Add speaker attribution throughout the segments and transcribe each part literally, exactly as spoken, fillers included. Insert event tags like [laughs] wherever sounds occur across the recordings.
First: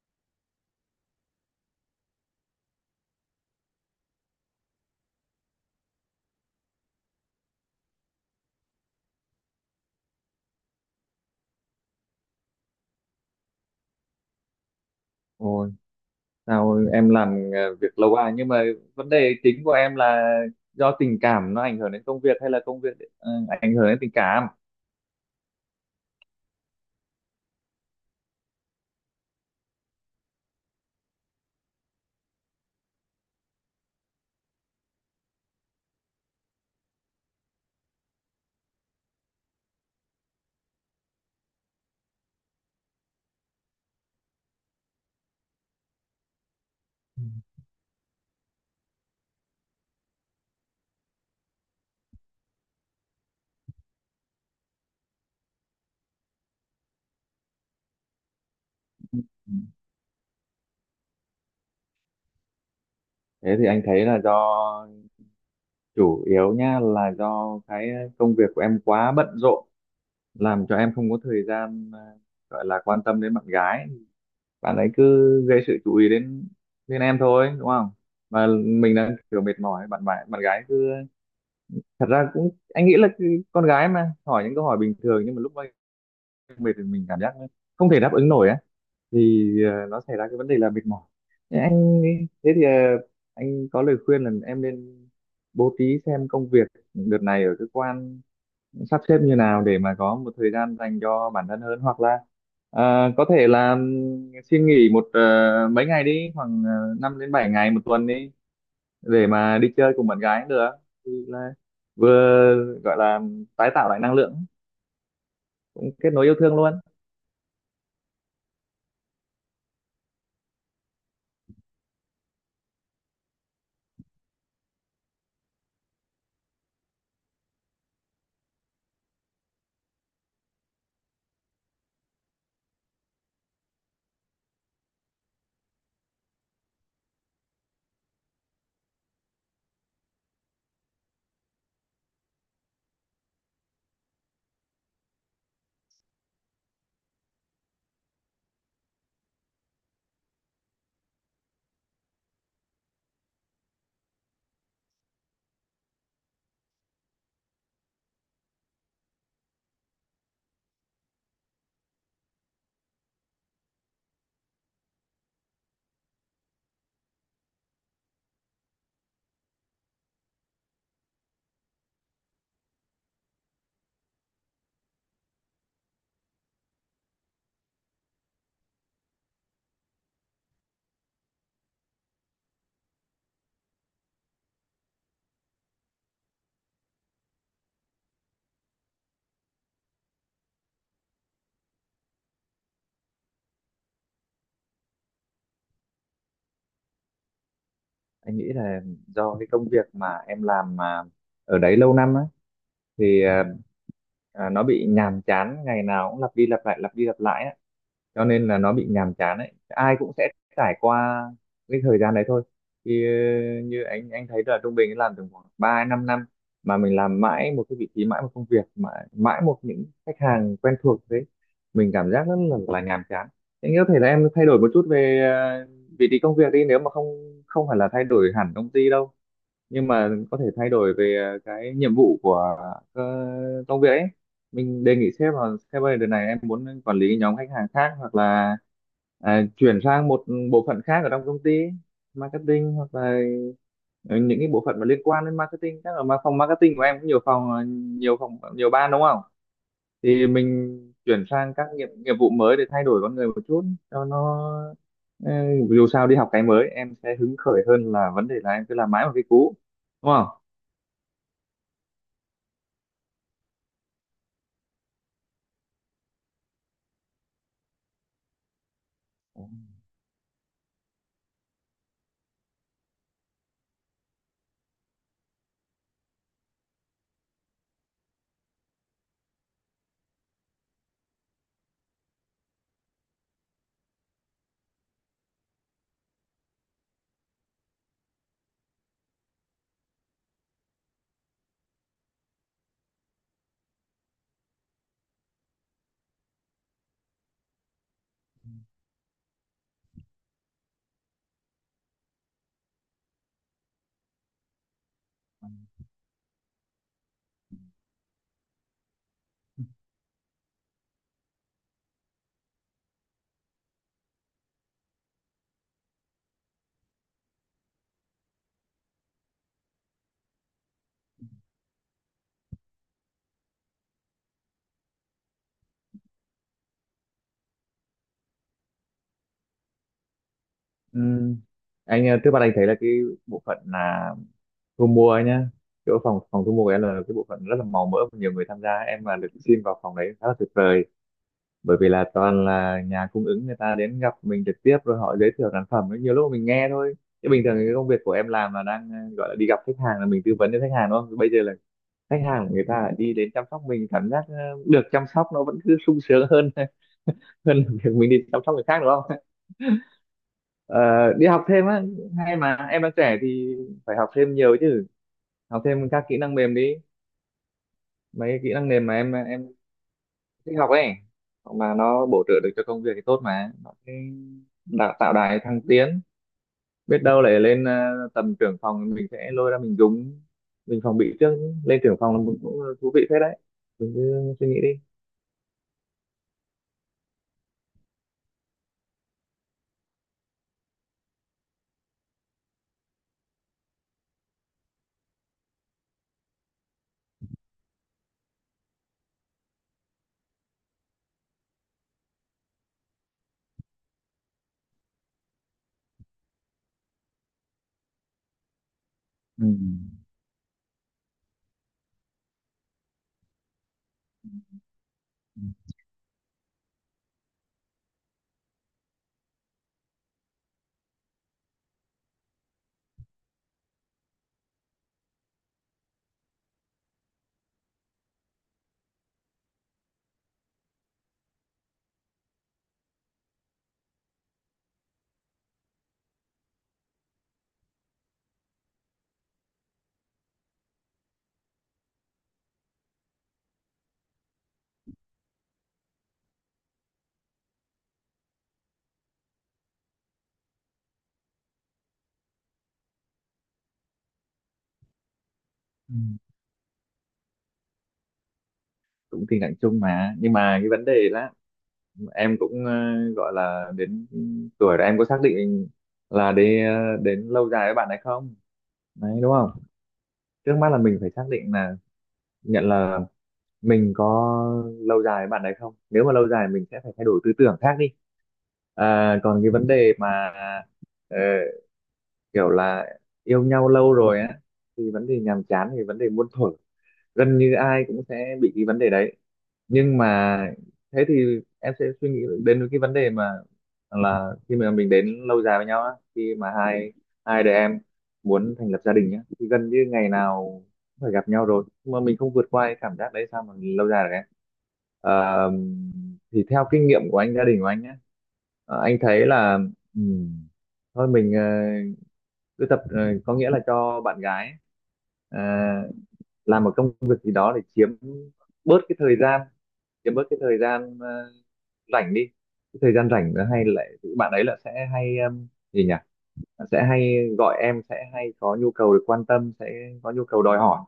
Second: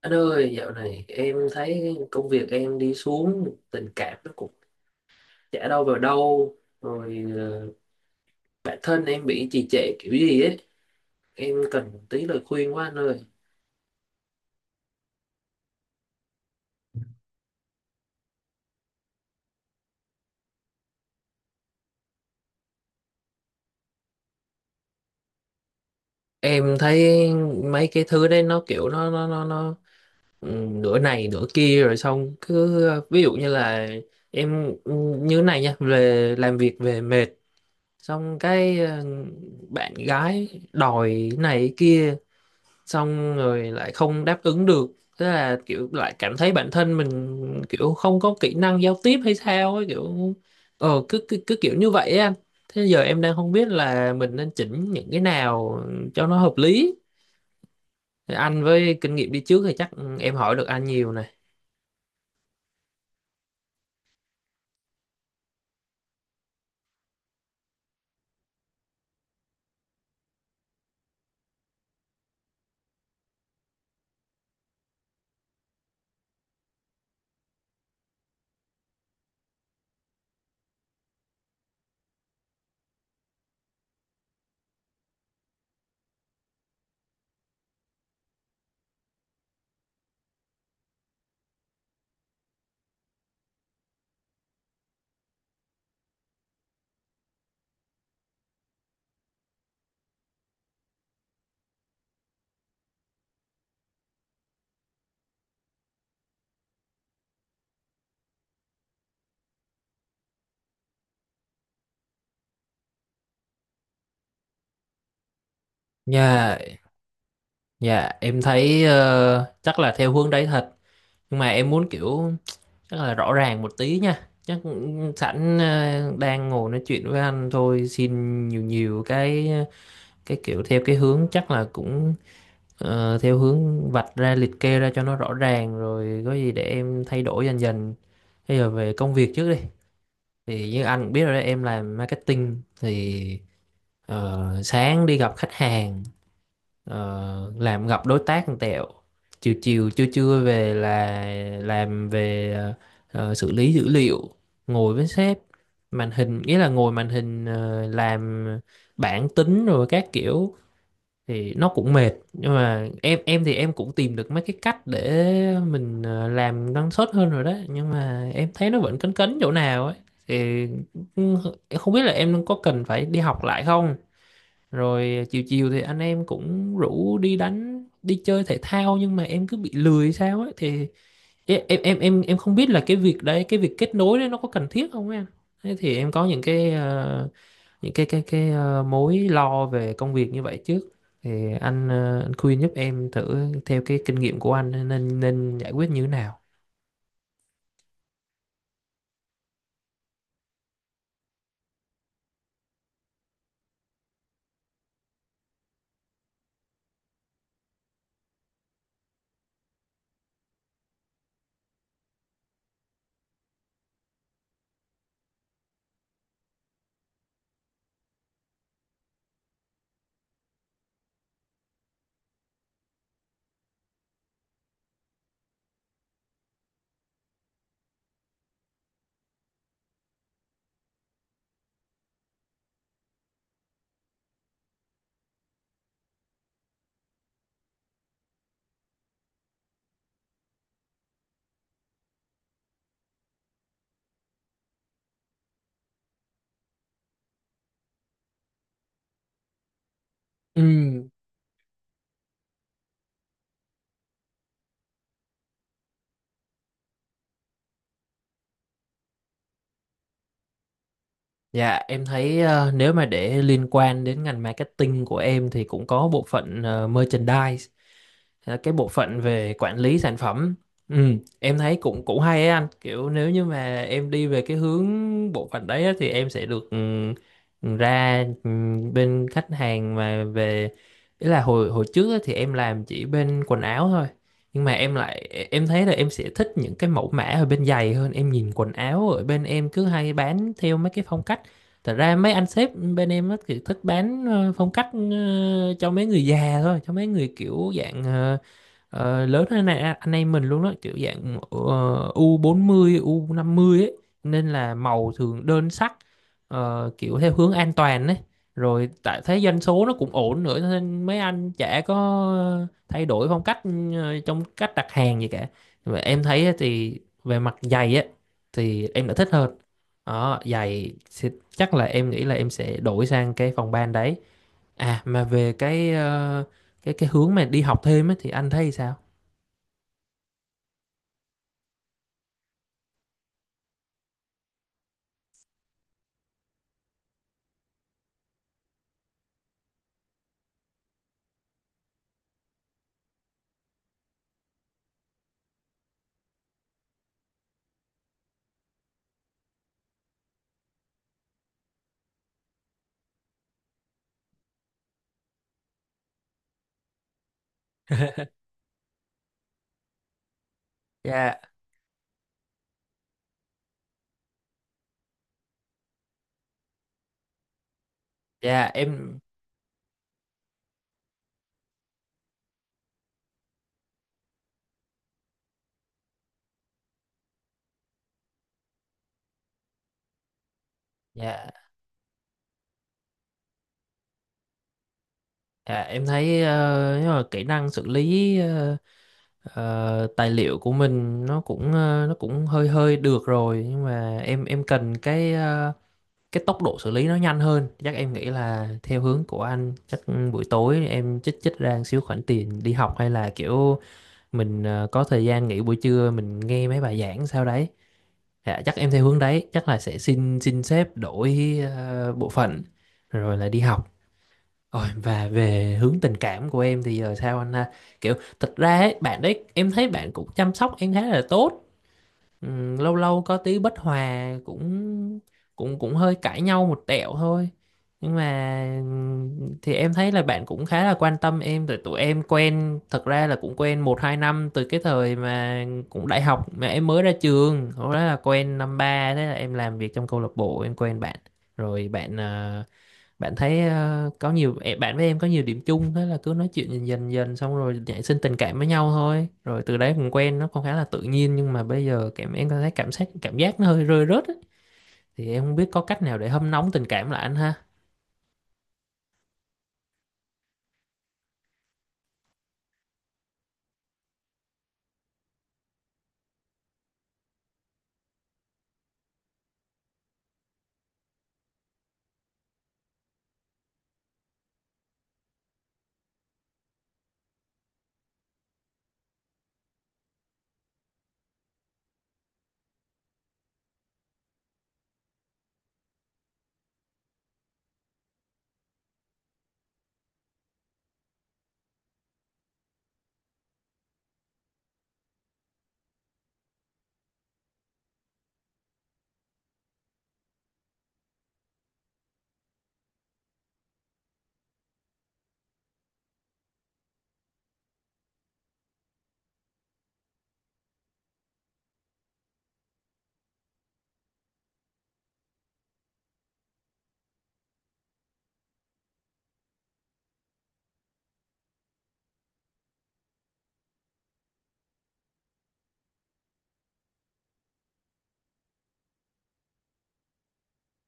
Speaker 1: Anh ơi, dạo này em thấy công việc em đi xuống, tình cảm nó cũng chả đâu vào đâu, rồi ờ, bản thân em bị trì trệ kiểu gì ấy, em cần tí lời khuyên quá anh ơi.
Speaker 2: Ôi, sao em làm ờ, việc lâu à, nhưng mà vấn đề chính của em là do tình cảm nó ảnh hưởng đến công việc hay là công việc ờ, ảnh hưởng đến tình cảm?
Speaker 1: Em thấy mấy cái thứ đấy nó kiểu nó nó nó nó ừ, nửa này nửa kia rồi xong cứ ví dụ như là em ừ, như này nha, về làm việc về mệt, xong cái ờ, bạn gái đòi này kia xong rồi lại không đáp ứng được, tức là kiểu lại cảm thấy bản thân mình kiểu không có kỹ năng giao tiếp hay sao ấy, kiểu ờ cứ cứ, cứ kiểu như vậy á anh, thế giờ em đang không biết là mình nên chỉnh những cái nào cho nó hợp lý, anh với kinh nghiệm đi
Speaker 2: Ừ.
Speaker 1: trước thì chắc em hỏi được anh nhiều này.
Speaker 2: Thế thì anh thấy là do chủ yếu nha, là do cái công việc của em quá bận rộn, làm cho em không có thời gian ờ, gọi là quan tâm đến bạn gái. Bạn ấy cứ gây sự chú ý đến đến em thôi đúng không? Mà mình đang kiểu mệt mỏi, bạn bạn bạn gái cứ, thật ra cũng anh nghĩ là cứ- con gái mà hỏi những câu hỏi bình thường nhưng mà lúc mệt thì mình cảm giác nó không thể đáp ứng nổi á, thì ờ, nó xảy ra cái vấn đề là mệt mỏi. Thế anh thế thì ờ, anh có lời khuyên là em nên bố trí xem công việc đợt này ở cơ quan sắp xếp như nào để mà có một thời gian dành cho bản thân hơn, hoặc là ờ, có thể là ừm, xin nghỉ một ờ, mấy ngày đi, khoảng uh, năm đến bảy ngày một tuần đi, để mà đi chơi cùng bạn gái cũng được. Thì là vừa gọi là tái tạo lại năng lượng, cũng kết nối yêu thương
Speaker 1: Dạ,
Speaker 2: luôn.
Speaker 1: dạ em thấy ờ, chắc là theo hướng đấy thật, nhưng mà em muốn kiểu chắc là rõ ràng một tí nha, chắc sẵn ờ, đang ngồi nói chuyện với anh thôi xin nhiều nhiều cái cái kiểu theo cái hướng chắc là cũng ờ, theo hướng vạch ra liệt kê ra cho nó rõ ràng rồi có gì để em thay đổi dần dần. Bây giờ về công việc trước đi, thì như anh cũng biết rồi đấy, em làm marketing thì ờ, sáng đi gặp khách hàng, ờ, làm gặp đối tác một tẹo, chiều chiều trưa trưa về là làm về ờ, ờ, xử lý dữ liệu, ngồi với sếp, màn hình, nghĩa là ngồi màn hình ờ, làm bảng tính rồi các kiểu, thì nó cũng mệt, nhưng mà em em thì em cũng tìm được mấy cái cách để mình ờ, làm năng suất hơn rồi đó, nhưng mà em thấy nó vẫn cấn cấn chỗ nào ấy, thì cũng- em không biết là em có cần phải đi học lại không, rồi chiều chiều thì anh em cũng rủ đi đánh đi chơi thể thao nhưng mà em cứ bị lười sao ấy, thì em em em em em không biết là cái việc đấy, cái việc kết nối đấy nó có cần thiết không em. Thế thì em có những cái ờ, những cái cái cái ờ, mối lo về công việc như vậy trước, thì anh ờ, anh khuyên giúp em thử theo cái kinh nghiệm của anh nên nên giải quyết như thế nào.
Speaker 2: Anh nghĩ là do cái công việc mà em làm mà ở đấy lâu năm á, thì à, à, nó bị nhàm chán, ngày nào cũng lặp đi lặp lại, lặp đi lặp lại á, cho nên là nó bị nhàm chán ấy. Ai cũng sẽ trải qua cái thời gian đấy thôi. Thì ờ, như anh anh thấy là trung bình làm tầm khoảng ba năm năm mà mình làm mãi một cái vị trí, mãi một công việc, mãi, mãi một những khách hàng quen thuộc, thế mình cảm giác rất là, là nhàm chán. Anh có thể là em thay đổi một chút về ờ, vị trí công việc đi, nếu mà không không phải là thay đổi hẳn công ty đâu, nhưng mà có thể thay đổi về ờ, cái nhiệm vụ của ờ, công việc ấy. Mình đề nghị sếp là: sếp ơi đợt này em muốn quản lý nhóm khách hàng khác, hoặc là à, chuyển sang một bộ phận khác ở trong công ty marketing, hoặc là ờ, những cái bộ phận mà liên quan đến marketing. Chắc là mà phòng marketing của em cũng nhiều phòng ờ, nhiều phòng nhiều ban đúng không, thì
Speaker 1: Ừ,
Speaker 2: mình chuyển sang các nghiệp nghiệp vụ mới để thay đổi con người một chút, cho nó ừ, dù sao đi học cái mới em sẽ hứng khởi hơn, là vấn đề là em cứ làm mãi một cái cũ đúng không.
Speaker 1: dạ, em thấy ờ, nếu mà để liên quan đến ngành marketing của em thì cũng có bộ phận ờ, merchandise, ờ, cái bộ phận về quản lý sản phẩm. Ừ, em thấy cũng cũng hay ấy anh. Kiểu nếu như mà em đi về cái hướng bộ phận đấy á, thì em sẽ được ừ, ừ, ra ừ, bên khách hàng mà về, ý là hồi hồi trước á, thì em làm chỉ bên quần áo thôi. Nhưng mà em lại e, em thấy là em sẽ thích những cái mẫu mã ở bên giày hơn. Em nhìn quần áo ở bên em cứ hay bán theo mấy cái phong cách. Thật ra mấy anh sếp bên em á, kiểu, thích bán, ờ, phong cách, ờ, cho mấy người già thôi, cho mấy người, kiểu, dạng, ờ, ờ, lớn hơn này anh em mình luôn đó, kiểu dạng ờ, u bốn mươi u năm mươi ấy, nên là màu thường đơn sắc, ờ, kiểu theo hướng an toàn ấy, rồi tại thế doanh số nó cũng ổn nữa nên mấy anh chả có thay đổi phong cách ờ, trong cách đặt hàng gì cả. Và em thấy á thì về mặt giày á thì em đã thích hơn, đó giày, thì chắc là em nghĩ là em sẽ đổi sang cái phòng ban đấy. À mà về cái ờ, cái cái hướng mà đi học thêm ấy, thì anh thấy sao?
Speaker 2: Ừm, anh ờ, trước mắt anh thấy là cái bộ phận là thu mua ấy nhá, chỗ phòng phòng thu mua của em là cái bộ phận rất là màu mỡ và nhiều người tham gia. Em mà được xin vào phòng đấy khá là tuyệt vời, bởi vì là toàn là nhà cung ứng người ta đến gặp mình trực tiếp, rồi họ giới thiệu sản phẩm ấy, nhiều lúc mà mình nghe thôi. Chứ bình thường cái công việc của em làm là đang ờ, gọi là đi gặp khách hàng là mình tư vấn cho khách hàng đúng không, bây giờ là khách hàng của người ta lại đi đến chăm sóc mình, cảm giác ờ, được chăm sóc nó vẫn cứ sung sướng hơn [laughs] hơn là việc mình đi chăm
Speaker 1: [laughs]
Speaker 2: sóc người khác đúng không. Ờ, đi
Speaker 1: dạ
Speaker 2: học thêm á, hay mà em đang trẻ thì phải học thêm nhiều chứ, học thêm các kỹ năng mềm đi, mấy cái kỹ năng
Speaker 1: dạ
Speaker 2: mềm mà em
Speaker 1: em
Speaker 2: em thích học ấy, mà nó bổ trợ được cho công việc thì tốt, mà nó sẽ đào tạo đài thăng tiến, biết đâu lại lên ờ, tầm trưởng phòng mình sẽ lôi ra mình dùng, mình phòng bị trước.
Speaker 1: dạ
Speaker 2: Lên trưởng phòng là một cũng thú vị phết đấy, mình cứ suy nghĩ đi.
Speaker 1: dạ em thấy ờ, nếu mà kỹ năng xử lý ờ, ờ, tài liệu của mình nó cũng ờ, nó cũng hơi hơi được rồi, nhưng mà em em cần cái ờ, cái tốc độ xử lý nó nhanh hơn, chắc em nghĩ là theo hướng của anh, chắc buổi tối em chích chích ra một xíu khoản tiền đi học, hay là kiểu mình ờ, có thời gian nghỉ buổi trưa mình nghe mấy bài giảng sau đấy. Dạ, chắc em theo hướng
Speaker 2: Ừ.
Speaker 1: đấy, chắc là sẽ xin xin sếp đổi ờ, bộ phận rồi là đi học. Rồi, và
Speaker 2: Ừ.
Speaker 1: về hướng tình cảm của em thì giờ sao anh ha, kiểu thật ra ấy, bạn đấy em thấy bạn cũng chăm sóc em khá là tốt. Ừ, lâu lâu có tí bất hòa cũng cũng cũng hơi cãi nhau một tẹo thôi, nhưng mà ừ, thì em thấy là bạn cũng khá là quan tâm em rồi. Tụi em quen thật ra là cũng quen một hai năm từ cái thời mà cũng đại học, mà em mới ra trường lúc đó là quen năm ba, thế là em làm việc trong câu lạc bộ em quen bạn, rồi bạn ờ, bạn thấy ờ, có nhiều ẹ, bạn với em có nhiều điểm chung, thế là cứ nói chuyện dần dần dần xong rồi nảy sinh tình cảm với nhau thôi, rồi từ đấy cũng quen, nó cũng khá là tự nhiên, nhưng mà bây giờ cảm em có thấy cảm giác cảm giác nó hơi rơi rớt ấy. Thì em không biết có
Speaker 2: Ừ.
Speaker 1: cách nào để hâm nóng tình cảm lại anh ha.
Speaker 2: Cũng tình trạng chung mà, nhưng mà cái vấn đề là em cũng ờ, gọi là đến tuổi rồi, em có xác định là đi ờ, đến lâu dài với bạn hay không đấy đúng không. Trước mắt là mình phải xác định là, nhận là mình có lâu dài với bạn đấy không, nếu mà lâu dài mình sẽ phải thay đổi tư tưởng khác đi. À, còn cái vấn đề mà ờ, kiểu là yêu nhau lâu rồi á, thì vấn đề nhàm chán thì vấn đề muôn thuở, gần như ai cũng sẽ bị cái vấn đề đấy. Nhưng mà thế thì em sẽ suy nghĩ đến cái vấn đề mà là khi mà mình đến lâu dài với nhau á, khi mà hai hai đứa em muốn thành lập gia đình nhá thì gần như ngày nào cũng phải gặp nhau rồi, nhưng mà mình không vượt qua cái cảm giác đấy sao mà lâu dài được em. Ờ, thì theo kinh nghiệm của anh, gia đình của anh nhá, ờ, anh thấy là ừm, thôi mình ờ, cứ tập, ờ, có nghĩa là cho bạn gái ấy, làm một công việc gì đó để chiếm bớt cái thời gian chiếm bớt cái thời gian ờ, rảnh đi, cái thời gian rảnh nó hay lại bạn ấy là sẽ hay um, gì nhỉ, sẽ hay gọi em, sẽ hay có nhu cầu được quan tâm, sẽ có nhu cầu đòi hỏi.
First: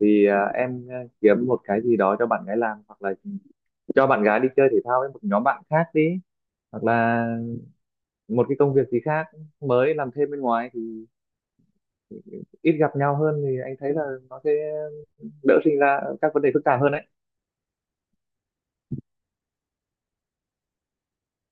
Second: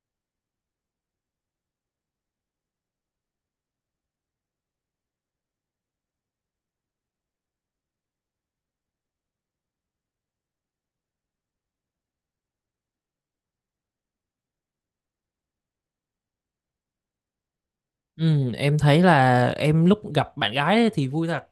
Speaker 2: Thì à, em à, kiếm một cái gì đó cho bạn gái làm, hoặc là cho bạn gái đi chơi thể thao với một nhóm bạn khác đi, hoặc là một cái công việc gì khác, mới làm thêm bên ngoài, thì ít gặp nhau hơn thì anh thấy là nó sẽ đỡ sinh ra các vấn đề phức tạp hơn đấy.
Speaker 1: Ừ, em thấy là em lúc gặp bạn gái ấy thì vui thật,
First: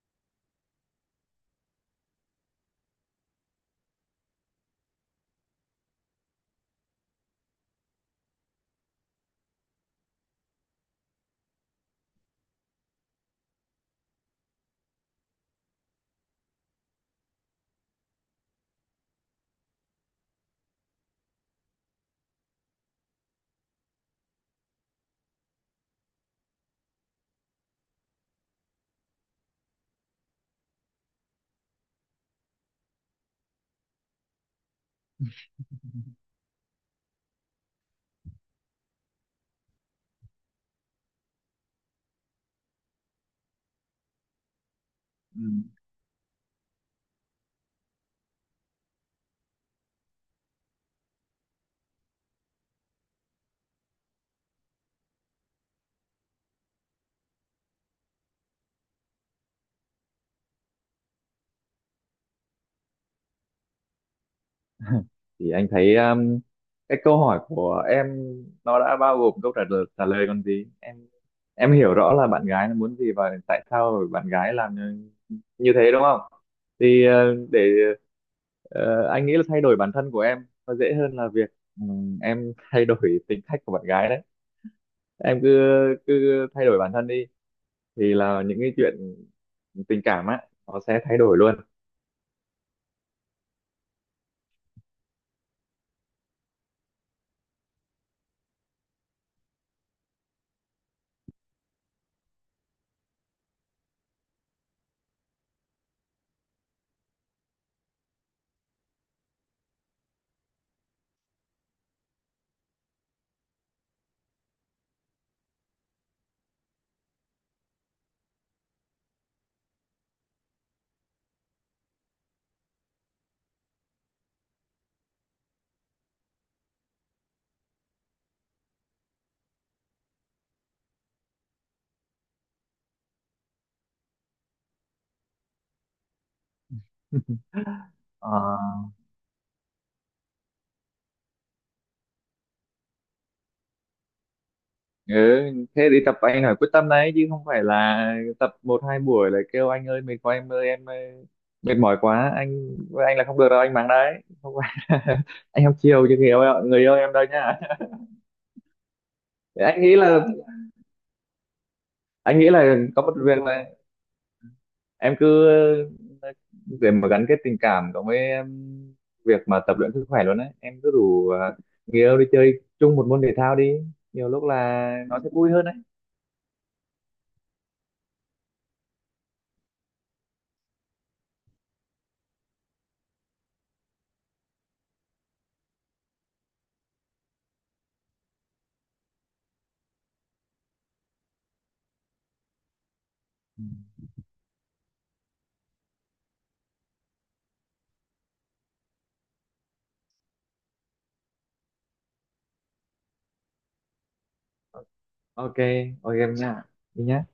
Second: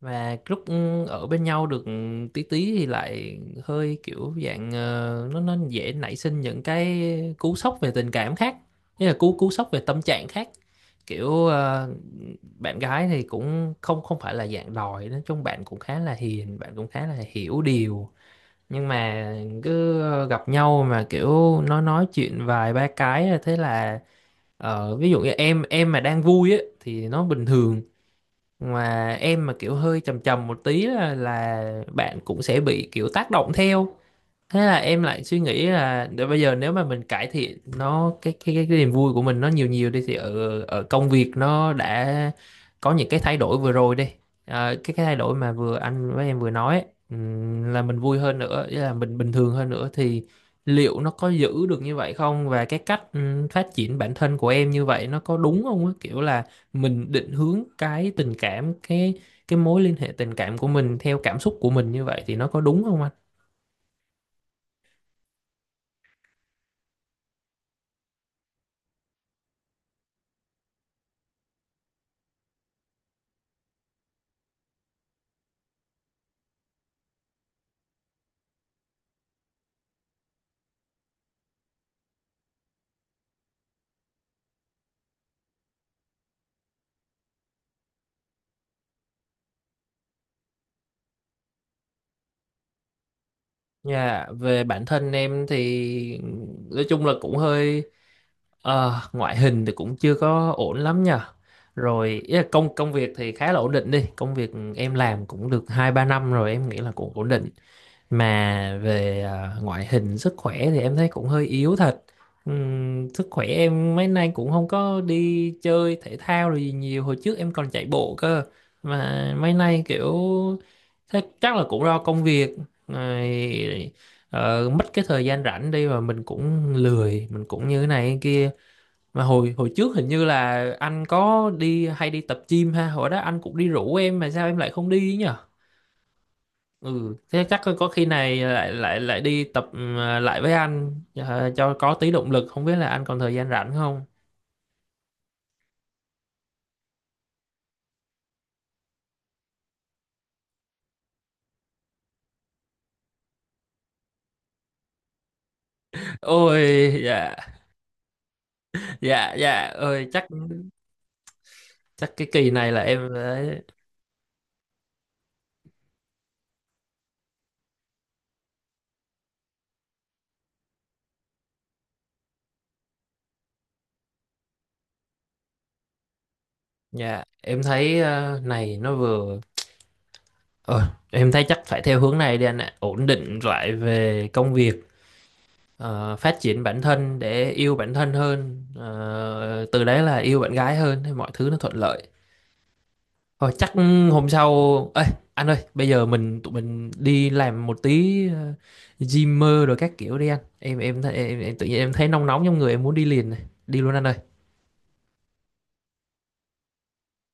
Speaker 1: và lúc ừ, ở bên nhau được ừ, tí tí thì lại hơi kiểu dạng ờ, nó nó dễ nảy sinh những cái cú sốc về tình cảm khác, như là cú cú sốc về tâm trạng khác, kiểu ờ, bạn gái thì cũng không không phải là dạng đòi, nói chung bạn cũng khá là hiền, bạn cũng khá là hiểu điều, nhưng mà cứ ờ, gặp nhau mà kiểu nó nói chuyện vài ba cái là thế là ờ, ví dụ như em em mà đang vui á thì nó bình thường, mà em mà kiểu hơi trầm trầm một tí là, là bạn cũng sẽ bị kiểu tác động theo, thế là em lại suy nghĩ là để bây giờ nếu mà mình cải thiện nó cái cái cái, cái niềm vui của mình nó nhiều nhiều đi, thì ở ở công việc nó đã có những cái thay đổi vừa rồi đi. Ờ, cái cái thay đổi
Speaker 2: Ừ.
Speaker 1: mà vừa anh với em vừa nói ấy, ừm, là mình vui hơn nữa, ý là mình bình thường hơn nữa thì liệu nó có giữ được như vậy không, và cái cách ừm, phát triển bản thân của em như vậy nó có đúng không á, kiểu là mình định hướng cái tình cảm, cái cái mối liên hệ tình cảm của mình theo cảm xúc của mình như vậy thì nó có đúng không?
Speaker 2: Thì anh thấy um, cái câu hỏi của em nó đã bao gồm câu trả lời trả lời còn gì em. Em hiểu rõ là bạn gái nó muốn gì và tại sao bạn gái làm như, như thế đúng không. Thì ờ, để ờ, anh nghĩ là thay đổi bản thân của em nó dễ hơn là việc ừm, em thay đổi [laughs] tính cách của bạn gái đấy. Em cứ cứ thay đổi bản thân đi, thì là những cái chuyện tình cảm á nó sẽ thay đổi luôn.
Speaker 1: Dạ, về bản thân em thì nói chung là cũng hơi ờ, ngoại hình thì cũng chưa có ổn lắm nha. Rồi ý là công công việc thì khá là ổn định đi, công việc em làm cũng được hai ba năm rồi, em nghĩ là cũng ổn định, mà về à, ngoại hình sức khỏe thì em thấy cũng hơi yếu thật. Ừm, sức khỏe em mấy nay cũng không có đi chơi thể thao rồi gì nhiều, hồi trước em còn chạy bộ cơ, mà mấy nay kiểu thế, chắc là cũng do công việc rồi ờ, mất cái thời gian rảnh đi, và mình cũng lười mình cũng như thế này thế kia. Mà hồi hồi trước hình như là anh có đi hay đi tập gym ha, hồi đó anh cũng đi rủ em mà sao em lại không đi nhỉ, ừ thế
Speaker 2: [laughs]
Speaker 1: chắc có khi
Speaker 2: Ờ,
Speaker 1: này lại lại lại đi tập ừ, lại với anh ờ, cho có tí động lực, không biết là anh còn thời gian rảnh không?
Speaker 2: ừ, thế đi tập anh phải quyết tâm đấy, chứ không phải là tập một hai buổi lại kêu anh ơi mệt quá, em ơi em ơi, mệt mỏi quá anh anh là không được đâu, anh mắng đấy, không phải [laughs] anh không chiều cho
Speaker 1: [laughs]
Speaker 2: người yêu người
Speaker 1: Ôi
Speaker 2: yêu em đâu
Speaker 1: dạ
Speaker 2: nhá.
Speaker 1: dạ
Speaker 2: Thế
Speaker 1: dạ
Speaker 2: anh nghĩ
Speaker 1: ơi
Speaker 2: là,
Speaker 1: chắc chắc cái
Speaker 2: anh nghĩ
Speaker 1: kỳ này
Speaker 2: là
Speaker 1: là
Speaker 2: có
Speaker 1: em
Speaker 2: một việc
Speaker 1: phải-
Speaker 2: là em cứ ờ, để mà gắn kết tình cảm cộng với em, việc mà tập luyện sức khỏe luôn đấy, em cứ rủ à, người yêu đi chơi chung một môn thể thao đi, nhiều lúc là nó sẽ vui hơn đấy.
Speaker 1: dạ em thấy ờ, này nó vừa ờ, em thấy chắc phải theo hướng này đi anh ạ, ổn định lại về công việc, ờ, phát triển bản thân để yêu bản thân hơn, ờ, từ đấy là yêu bạn gái hơn thì mọi thứ nó thuận lợi. Thôi chắc hôm sau. Ê anh ơi, bây giờ mình tụi mình đi làm một tí ờ, gym mơ rồi các kiểu đi anh, em em em, em tự nhiên em thấy nóng nóng trong người, em muốn đi liền này, đi luôn anh ơi.
Speaker 2: OK, OK em nha, đi nhá.